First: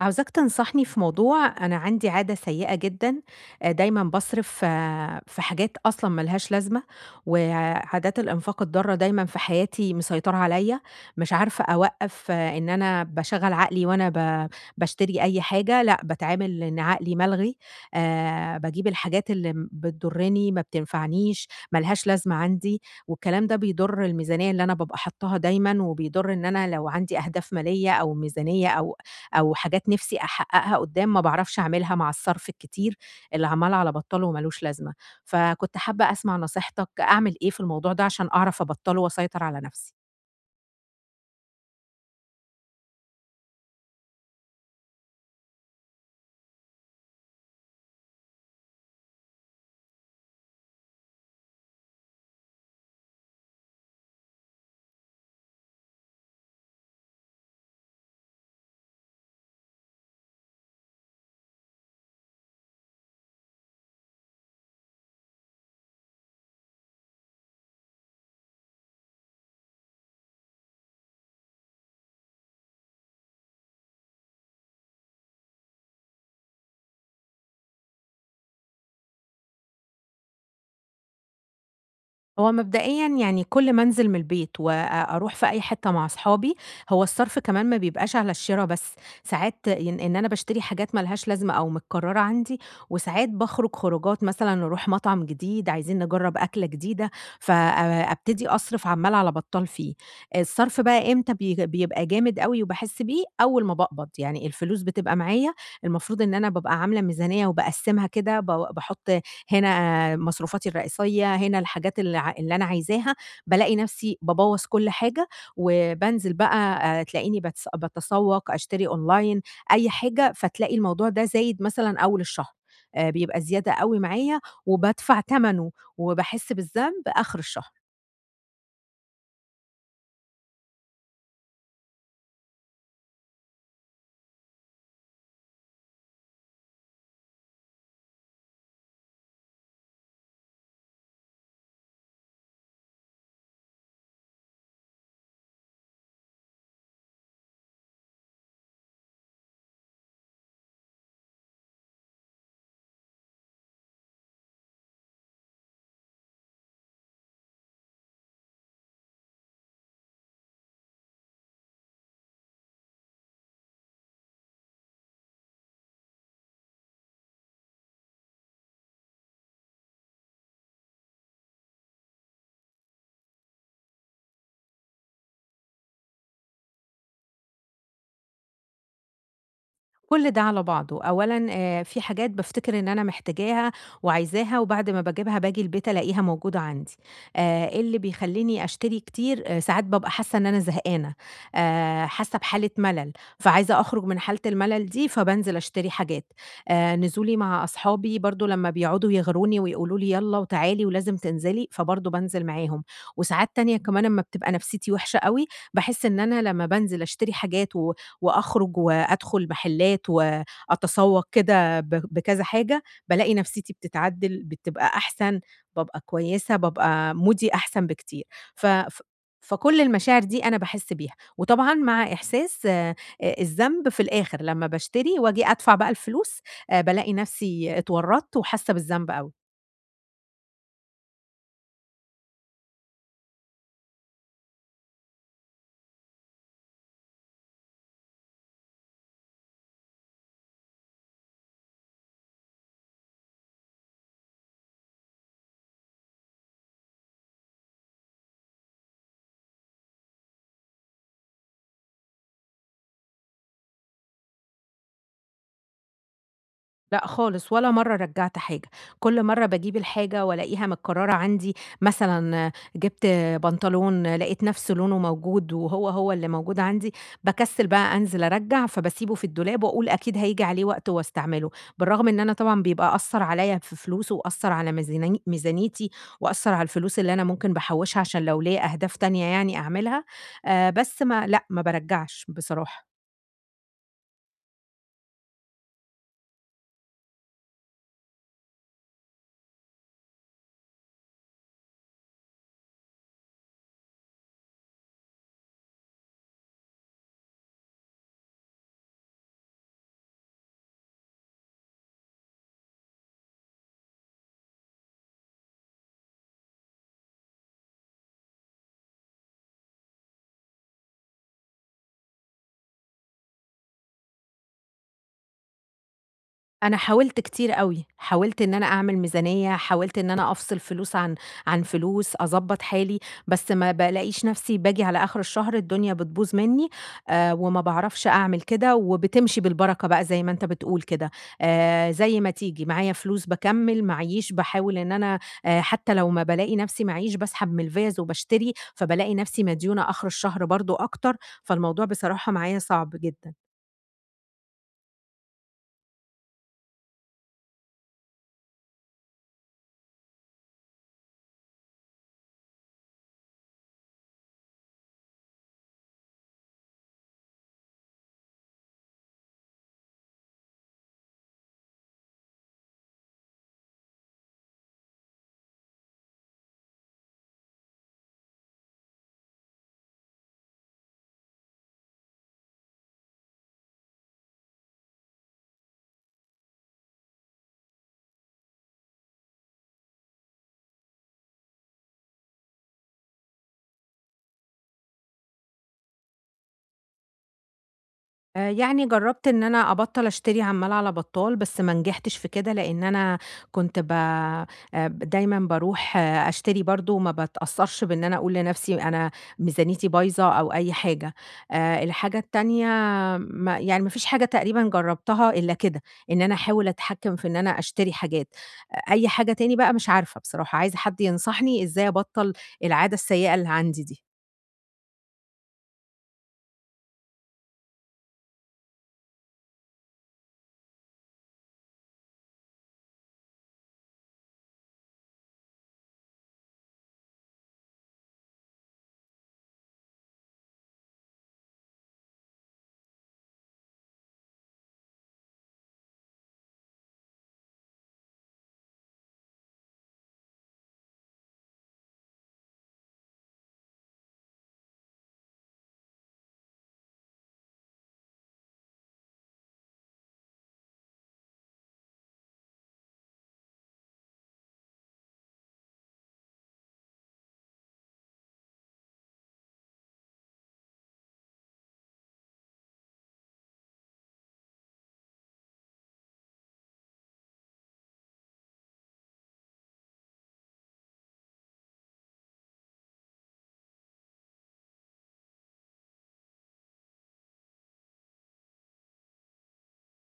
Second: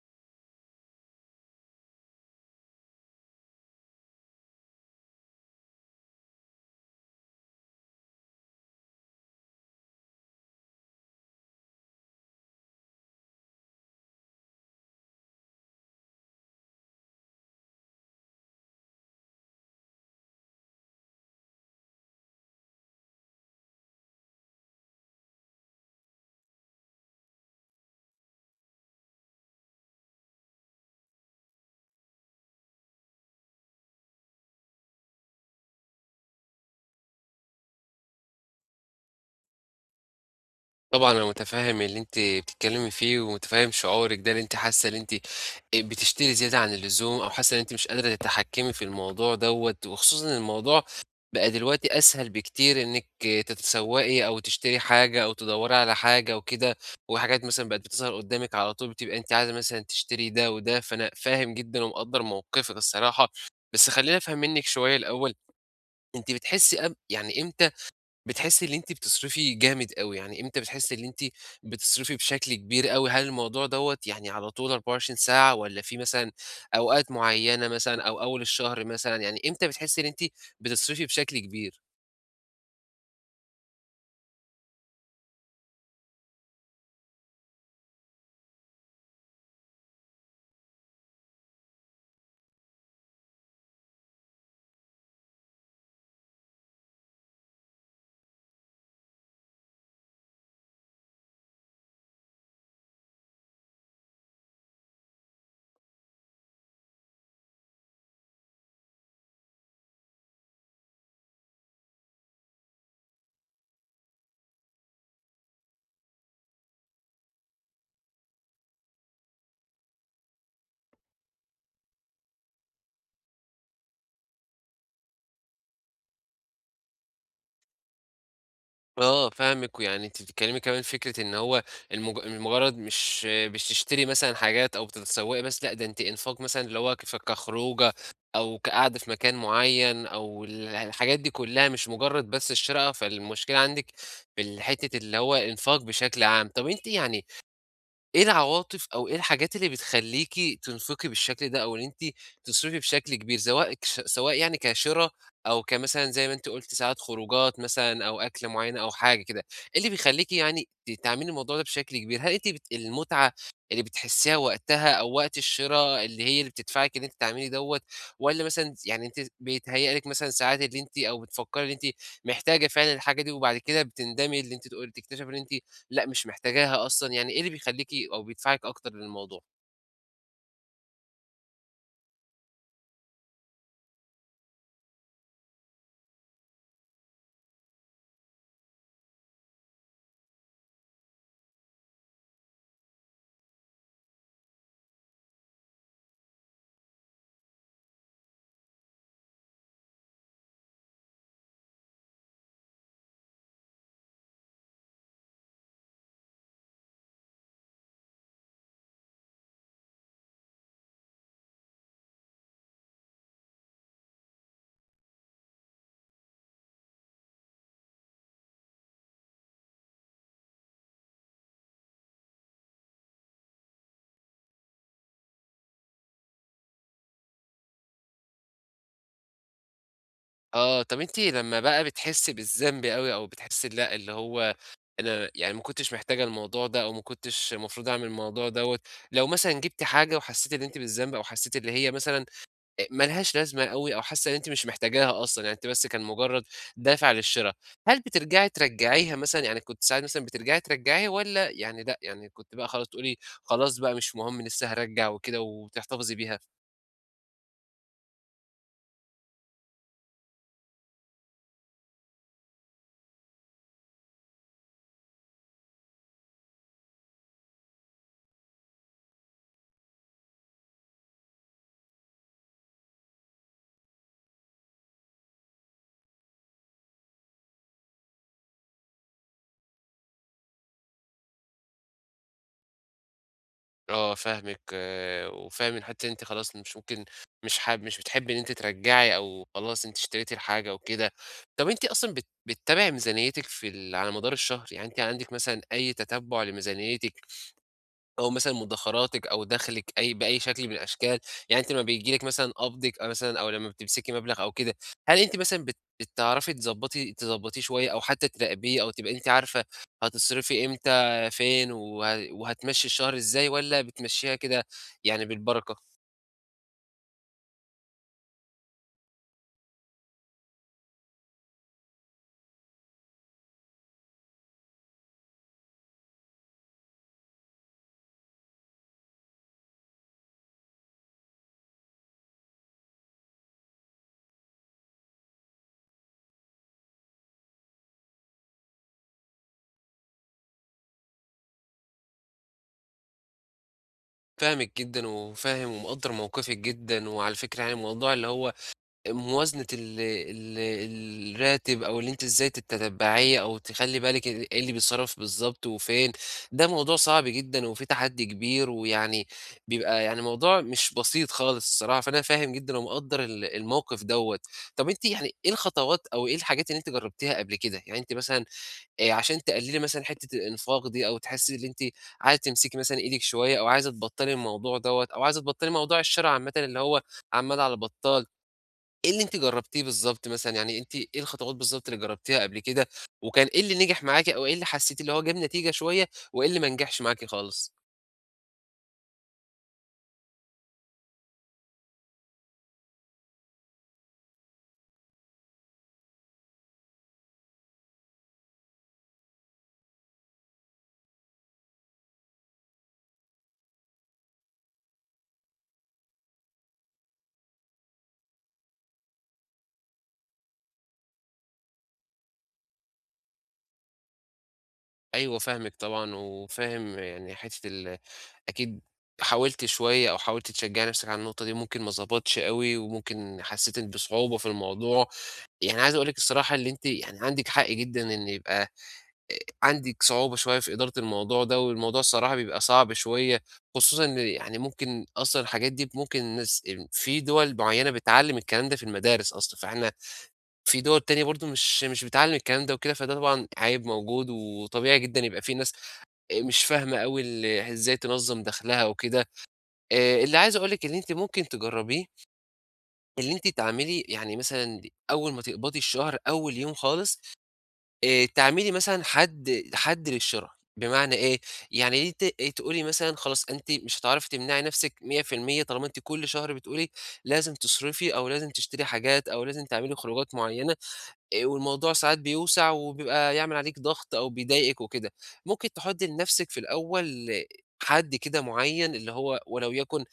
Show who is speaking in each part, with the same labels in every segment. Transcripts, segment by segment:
Speaker 1: عاوزاك تنصحني في موضوع أنا عندي عادة سيئة جدًا، دايمًا باصرف في حاجات أصلًا ما لهاش لازمة، وعادات الإنفاق الضارة دايمًا في حياتي مسيطرة عليَّ، مش عارفة أوقّف إن أنا باشغّل عقلي وأنا باشتري أي حاجة، لأ باتعامل إن عقلي ملغي، باجيب الحاجات اللي بتضرني، ما بتنفعنيش، ما لهاش لازمة عندي، والكلام ده بيضر الميزانية اللي أنا بابقى حاطاها دايمًا، وبيضر إن أنا لو عندي أهداف مالية أو ميزانية أو حاجات نِفْسي أحققها قدّام ما باعرفش أعملها مع الصرف الكتير اللي عمّال على بطّله وما لوش لازمة، فكنت حابة أسمع نصيحتك أعمل إيه في الموضوع ده عشان أعرف أبطّله وأسيطر على نَفْسي؟
Speaker 2: طبعًا أنا متفهم اللي أنتِ بتتكلمي فيه، ومتفهم شعورِك ده اللي أنتِ حاسة إن أنتِ بتشتري زيادة عن اللزوم، أو حاسة إن أنتِ مش قادرة تتحكمي في الموضوع دوّة، وخصوصًا إن الموضوع بقى دلوقتي أسهل بكتير إنِك تتسوقي أو تشتري حاجة أو تدوري على حاجة وكده، وحاجات مثلًا بقت بتظهر قدامِك على طول بتبقى أنتِ عايزة مثلًا تشتري ده وده، فأنا فاهم جدًا ومقدّر موقفِك الصراحة. بس خلّيني أفهم منِك شوية الأول، أنتِ بتحسي يعني إمتى بتحسي إن أنتِ بتصرفي جامد أوي، يعني إمتى بتحسي إن أنتِ بتصرفي بشكل كبير أوي؟ هل الموضوع دوّة يعني على طول 24 ساعة والّا في مثلًا أوقات معيّنة مثلًا أو أول الشهر مثلًا، يعني إمتى بتحسي إن أنتِ بتصرفي بشكل كبير؟
Speaker 1: هو مبدئيًا يعني كل ما أنزل من البيت وأروح في أي حتة مع أصحابي، هو الصرف كمان ما بيبقاش على الشرا بس، ساعات إن أنا باشتري حاجات ما لهاش لازمة أو متكررة عندي، وساعات باخرج خروجات مثلًا نروح مطعم جديد، عايزين نجرب أكلة جديدة، فأبتدي أصرف عمال على بطال فيه. الصرف بقى إمتى بيبقى جامد أوي وباحس بيه؟ أول ما باقبض، يعني الفلوس بتبقى معايا، المفروض إن أنا بابقى عاملة ميزانية وباقسمها كده، باحط هنا مصروفاتي الرئيسية، هنا الحاجات اللي اللي أنا عايزاها، بالاقي نفسي بابوّظ كل حاجة، وبانزل بقى، تلاقيني باتسوّق، أشتري أونلاين، أي حاجة، فتلاقي الموضوع ده زايد مثلًا أول الشهر، بيبقى زيادة أوي معايا وبادفع تمنه وباحس بالذنب آخر الشهر.
Speaker 2: آه، فاهمِك، ويعني أنتِ بتتكلمي كمان فكرة إن هو المجرد مش تشتري مثلًا حاجات أو بتتسوقي بس، لأ ده أنتِ إنفاق مثلًا اللي هو كخروجة أو كقعدة في مكان معين أو الحاجات دي كلها مش مجرد بس الشراء، فالمشكلة عندِك في حتة اللي هو إنفاق بشكل عام. طب أنتِ يعني إيه العواطف أو إيه الحاجات اللي بتخلّيكِ تنفقي بالشكل ده، أو إن أنتِ تصرفي بشكل كبير، سواء سواء يعني كشِرا أو كمثلًا زي ما أنتِ قُلتِ ساعات خروجات مثلًا أو أكلة معيّنة أو حاجة كده، إيه اللي بيخلّيكِ يعني تعملي الموضوع ده بشكل كبير؟ هل أنتِ المتعة اللي بتحسّيها وقتها أو وقت الشِرا اللي هي اللي بتدفعِك إن أنتِ تعملي دوّة، والّا مثلًا يعني أنتِ بيتهيأ لِك مثلًا ساعات اللي أنتِ أو بتفكّري إن أنتِ محتاجة فعلًا الحاجة دي وبعد كده بتندمي اللي أنتِ تقولي تكتشفي إن أنتِ لأ، مش محتاجاها أصلًا، يعني إيه اللي بيخلّيكِ أو بيدفعِك أكتر للموضوع؟
Speaker 1: كل ده على بعضه، أولًا في حاجات بافتكر إن أنا محتاجاها وعايزاها وبعد ما باجيبها باجي البيت ألاقيها موجودة عندي، اللي بيخلّيني أشتري كتير، ساعات بابقى حاسة إن أنا زهقانة، حاسة بحالة ملل، فعايزة أخرج من حالة الملل دي فبانزل أشتري حاجات، نزولي مع أصحابي برضه لمّا بيقعدوا يغروني ويقولوا لي يالّا وتعالي ولازم تنزلي، فبرضه بانزل معاهم، وساعات تانية كمان أمّا بتبقى نفسيتي وحشة أوي، باحس إن أنا لمّا بانزل أشتري حاجات وأخرج وأدخل محلات وأتسوق كده بكذا حاجة، بالاقي نفسيتي بتتعدل، بتبقى أحسن، بابقى كويسة، بابقى مودي أحسن بكتير. ف ف فكل المشاعر دي أنا باحس بيها، وطبعًا مع إحساس الذنب في الآخر لمّا باشتري وآجي أدفع بقى الفلوس، بالاقي نفسي اتورطت وحاسة بالذنب أوي.
Speaker 2: آه، طَب أنتِ لمّا بقى بتحسّي بالذنب أوي أو بتحسّي لأ، اللي هو أنا يعني ما كنتش محتاجة الموضوع ده أو ما كنتش المفروض أعمل الموضوع دوّة، لو مثلًا جبتِ حاجة وحسّيتِ إن أنتِ بالذنب أو حسّيتِ اللي هي مثلًا ما لهاش لازمة أوي أو حاسّة إن أنتِ مش محتاجاها أصلًا، يعني أنتِ بس كان مجرّد دافع للشرا، هل ترجّعيها مثلًا، يعني كنتِ ساعات مثلًا ترجّعيها والّا يعني لأ، يعني كنتِ بقى خلاص تقولي خلاص بقى مش مهم لسه هارجّع وكده وتحتفظي بيها؟
Speaker 1: لأ خالص، ولا مرّة رجّعت حاجة، كل مرّة باجيب الحاجة وألاقيها متكرّرة عندي، مثلًا جِبت بنطلون لقيت نَفْس لونه موجود، وهو اللي موجود عندي، باكسّل بقى أنزل أرجّع، فباسيبه في الدولاب وأقول أكيد هييجي عليه وقت وأستعمله، بالرغم إن أنا طبعًا بيبقى أثّر عليّا في فلوس وأثّر على ميزانيتي وأثّر على الفلوس اللي أنا ممكن باحوّشها عشان لو ليّا أهداف تانية يعني أعملها، بس ما لأ، ما بارجّعش بصراحة.
Speaker 2: آه فاهمِك، آه، وفاهم إن حتى أنتِ خلاص مش ممكن مش حاب مش بتحبي إن أنتِ ترجّعي أو خلاص أنتِ اشتريتِ الحاجة وكده. طب أنتِ أصلًا بتتابعي ميزانيتِك في ال على مدار الشهر؟ يعني أنتِ عندِك مثلًا أي تتبُّع لميزانيتِك أو مثلًا مدخراتِك أو دخلِك أي بأي شكل من الأشكال، يعني أنتِ لمّا بييجي لِك مثلًا قبضِك أو مثلًا أو لمّا بتمسكي مبلغ أو كده، هل أنتِ مثلًا بتعرفي تضبّطيه شوية أو حتى تراقبيه أو تبقى أنتِ عارفة هتصرفي إمتى، فين، وهتمشّي الشهر إزاي والّا بتمشّيها كده يعني بالبركة؟
Speaker 1: أنا حاولت كتير أوي، حاولت إن أنا أعمل ميزانية، حاولت إن أنا أفصل فلوس عن فلوس، أضبّط حالي، بس ما بالاقيش نفسي باجي على آخر الشهر الدنيا بتبوظ منّي، وما باعرفش أعمل كده، وبتمشي بالبركة بقى زي ما أنت بتقول كده، زي ما تيجي، معايا فلوس باكمّل، معييش باحاول إن أنا، حتى لو ما بالاقي نفسي معييش باسحب من الفيَّز وباشتري، فبالاقي نفسي مديونة آخر الشهر برضه أكتر، فالموضوع بصراحة معايا صعب جدًا.
Speaker 2: فاهمِك جدًا وفاهم ومقدّر موقفِك جدًا، وعلى فكرة يعني الموضوع اللي هو موازنة ال ال الراتب أو اللي أنتِ إزاي تتتبعيه أو تخلّي بالِك إيه اللي بيتصرف بالضبط وفين، ده موضوع صعب جدًا وفيه تحدي كبير، ويعني بيبقى يعني موضوع مش بسيط خالص الصراحة، فأنا فاهم جدًا ومقدّر الموقف دوّة. طب أنتِ يعني إيه الخطوات أو إيه الحاجات اللي أنتِ جربتيها قبل كده؟ يعني أنتِ مثلًا عشان تقللي مثلًا حتة الإنفاق دي أو تحسي إن أنتِ عايزة تمسكي مثلًا إيدِك شوية أو عايزة تبطّلي الموضوع دوّة أو عايزة تبطّلي موضوع الشرا عامةً اللي هو عمّال على بطّال، إيه اللي أنتِ جرّبتيه بالضبط مثلًا، يعني أنتِ إيه الخطوات بالضبط اللي جرّبتيها قبل كده، وكان إيه اللي نجح معاكِ أو إيه اللي حسّيتِ اللي هو جاب نتيجة شوية، وإيه اللي ما نجحش معاكِ خالص؟
Speaker 1: يعني جرّبت إن أنا أبطّل أشتري عمّال على بطّال، بس ما نجحتش في كده، لإن أنا كنت ب دايمًا باروح أشتري برضه وما باتأثّرش بإن أنا أقول لنَفْسي أنا ميزانيتي بايظة أو أي حاجة. الحاجة التانية، ما يعني ما فيش حاجة تقريبًا جرّبتها إلا كده، إن أنا أحاول أتحكّم في إن أنا أشتري حاجات. أي حاجة تاني بقى مش عارفة بصراحة، عايزة حد ينصحني إزاي أبطّل العادة السيئة اللي عندي دي.
Speaker 2: أيوه فاهمِك طبعًا، وفاهم يعني حتّة ال أكيد حاولتِ شوية أو حاولتِ تشجّعي نَفْسِك على النقطة دي، ممكن ما ضبطش أوي، وممكن حسّيتِ إن بصعوبة في الموضوع، يعني عايز أقول لِك الصراحة اللي أنتِ يعني عندِك حق جدًا إن يبقى عندِك صعوبة شوية في إدارة الموضوع ده، والموضوع الصراحة بيبقى صعب شوية، خصوصًا إن يعني ممكن أصلًا الحاجات دي ممكن الناس ال في دول معيّنة بتعلّم الكلام ده في المدارس أصلًا، فإحنا في دول تانية برضه مش بتعلّم الكلام ده وكده، فده طبعًا عيب موجود، وطبيعي جدًا يبقى في ناس مش فاهمة أوي إزاي تنظّم دخلها وكده. اللي عايز أقول لِك اللي أنتِ ممكن تجرّبيه، اللي أنتِ تعملي يعني مثلًا أول ما تقبضي الشهر أول يوم خالص تعملي مثلًا حد للشِرَى، بمعنى إيه، يعني أنتِ تقولي مثلًا خلاص أنتِ مش هتعرفي تمنعي نَفْسِك 100% طالما أنتِ كل شهر بتقولي لازم تصرفي أو لازم تشتري حاجات أو لازم تعملي خروجات معيّنة، والموضوع ساعات بيوسع وبيبقى يعمل عليكِ ضغط أو بيضايقِك وكده. ممكن تحُطّي لنَفْسِك في الأول حد كده معيّن اللي هو ولو يكن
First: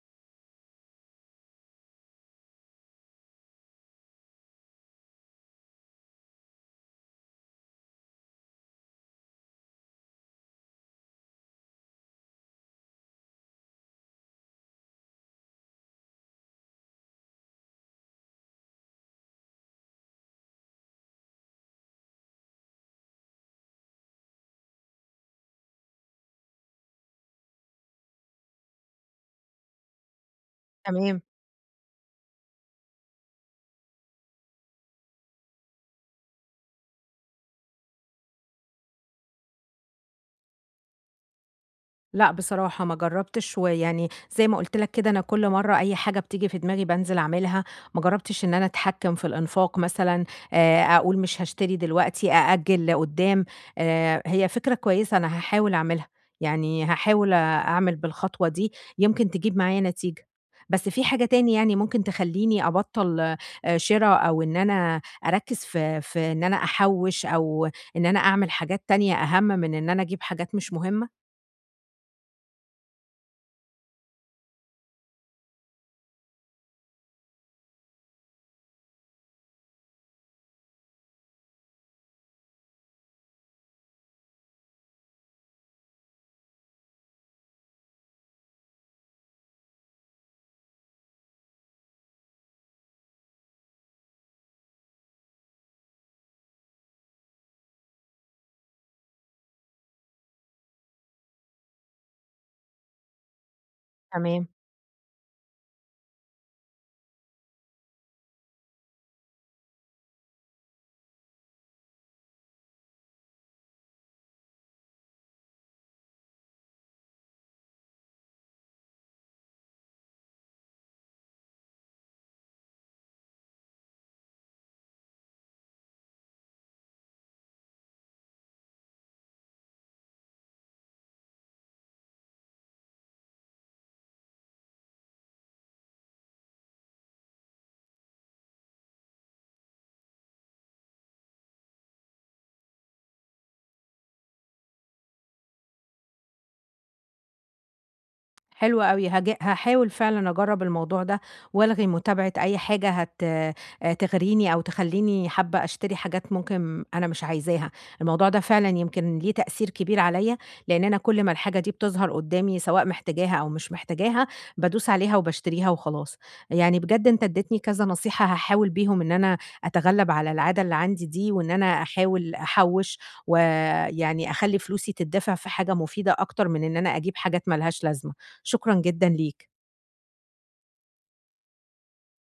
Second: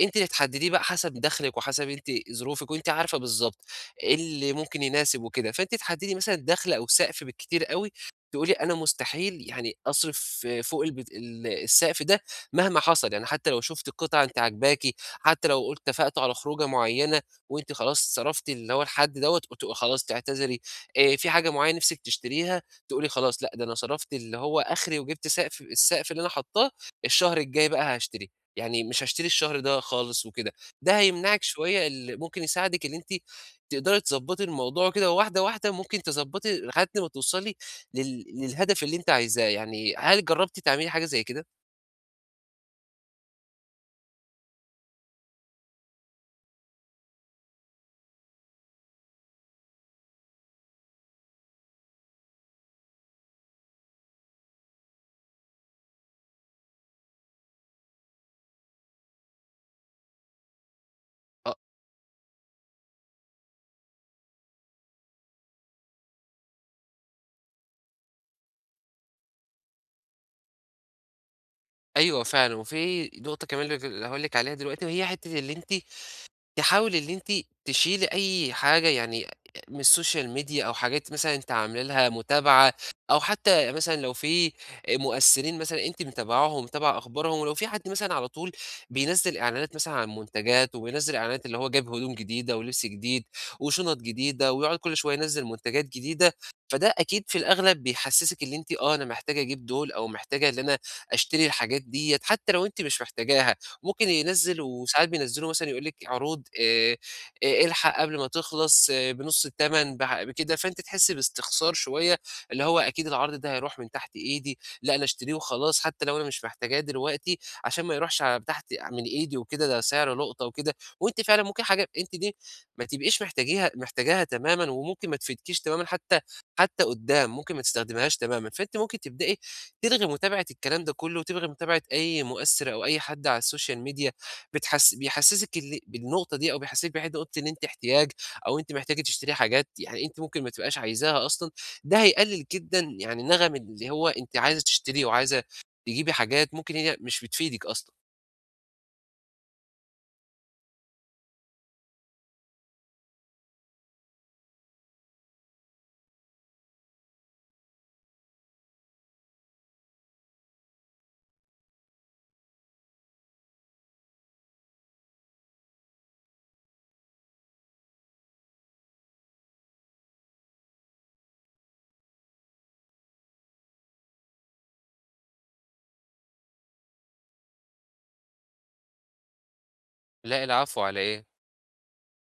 Speaker 2: أنتِ اللي تحدديه بقى حسب دخلِك وحسب أنتِ ظروفِك، وأنتِ عارفة بالضبط إيه اللي ممكن يناسب وكده، فأنتِ تحددي مثلًا دخل أو سقف بالكتير أوي، تقولي أنا مستحيل يعني أصرف فوق البت ال السقف ده مهما حصل، يعني حتى لو شُفتِ قطعة أنتِ عاجباكِ، حتى لو قلت اتفقتوا على خروجة معيّنة وأنتِ خلاص صرفتِ اللي هو الحد دوّة، وتبقي خلاص تعتذري، في حاجة معيّنة نِفْسِك تشتريها، تقولي خلاص لأ، ده أنا صرفت اللي هو آخري وجِبت السقف اللي أنا حاطاه، الشهر الجاي بقى هاشتريه. يعني مش هاشتري الشهر ده خالص وكده، ده
Speaker 1: تمام.
Speaker 2: هيمنعِك شوية ممكن يساعدِك إن أنتِ تقدري تضبّطي الموضوع كده واحدة، واحدة ممكن تضبّطي لحد ما توصلي للهدف اللي أنتِ عايزاه، يعني هل جرّبتِ تعملي حاجة زي كده؟
Speaker 1: لأ، بصراحة ما جرّبتش، ويعني زي ما قُلت لك كده أنا كل مرّة أي حاجة بتيجي في دماغي بانزل أعملها، ما جرّبتش إن أنا أتحكّم في الإنفاق مثلًا، أقول مش هاشتري دلوقتي، أأجّل لقدّام، هي فكرة كويسة أنا هاحاول أعملها، يعني هاحاول أعمل بالخطوة دي، يمكن تجيب معايا نتيجة. بس في حاجة تاني
Speaker 2: آه،
Speaker 1: يعني ممكن تخلّيني أبطّل شِرا أو إن أنا أركّز في إن أنا أحوّش أو إن أنا أعمل حاجات تانية أهَم من إن أنا أجيب حاجات مش مهمة؟
Speaker 2: أيوه فعلًا، وفي نقطة كمان اللي هاقول لِك عليها دلوقتي وهي حتّة اللي أنتِ تحاولي اللي أنتِ تشيلي أي حاجة يعني من السوشيال ميديا أو حاجات مثلًا أنتِ عاملة لها متابعة، أو حتى مثلًا لو في مؤثرين مثلًا أنتِ متابعاهم، متابعة أخبارهم، ولو في حد مثلًا على طول بينزّل إعلانات مثلًا عن منتجات، وبينزّل إعلانات اللي هو جاب هدوم جديدة ولبس جديد وشنط جديدة، ويقعد كل شوية ينزّل منتجات جديدة، فده أكيد في الأغلب بيحسّسِك اللي أنتِ آه، أنا محتاجة أجيب دول أو محتاجة إن أنا أشتري الحاجات ديّة، حتى لو أنتِ مش محتاجاها، ممكن
Speaker 1: تمام.
Speaker 2: ينزّل وساعات بينزّلوا مثلًا يقول لِك عروض الحق قبل ما تخلص آه، بنُص التمن بكده، فأنتِ تحسّي باستخسار شوية، اللي هو أكيد العرض ده هيروح من تحت إيدي، لأ أنا أشتريه وخلاص حتى لو أنا مش محتاجاه دلوقتي عشان ما يروحش ع تحت من إيدي وكده، ده سعر لقطة وكده، وأنتِ فعلًا ممكن حاجة أنتِ دي ما تبقيش محتاجاها تمامًا، وممكن ما تفيدكيش تمامًا حتى قدّام، ممكن ما تستخدميهاش تمامًا، فأنتِ ممكن تبدئي تلغي متابعة الكلام ده كله، وتلغي متابعة أي مؤثّر أو أي حد على السوشيال ميديا بيحسّسِك بالنقطة دي أو بيحسّسِك بحتّة نقطة إن أنتِ احتياج أو أنتِ محتاجة تشتري حاجات يعني أنتِ ممكن ما تبقاش عايزاها أصلًا، ده هيقلل جدًا يعني نَغَم اللي هو أنتِ عايزة تشتريه وعايزة تجيبي حاجات ممكن هي مش بتفيدِك أصلًا.
Speaker 1: حلو أوي، هاحاول فعلًا أجرّب الموضوع ده، وألغي متابعة أي حاجة هت تغريني أو تخلّيني حابة أشتري حاجات ممكن أنا مش عايزاها، الموضوع ده فعلًا يمكن ليه تأثير كبير عليَّ، لإن أنا كل ما الحاجة دي بتظهر قدّامي سواء محتاجاها أو مش محتاجاها، بادوس عليها وباشتريها وخلاص. يعني بجد أنت ادّيتني كذا نصيحة هاحاول بيهم إن أنا أتغلب على العادة اللي عندي دي، وإن أنا أحاول أحوّش، ويعني أخلّي فلوسي تتدفع في حاجة مفيدة أكتر من إن أنا أجيب حاجات ما لهاش لازمة. شكرًا جدًا ليك.
Speaker 2: لأ العفو على إيه؟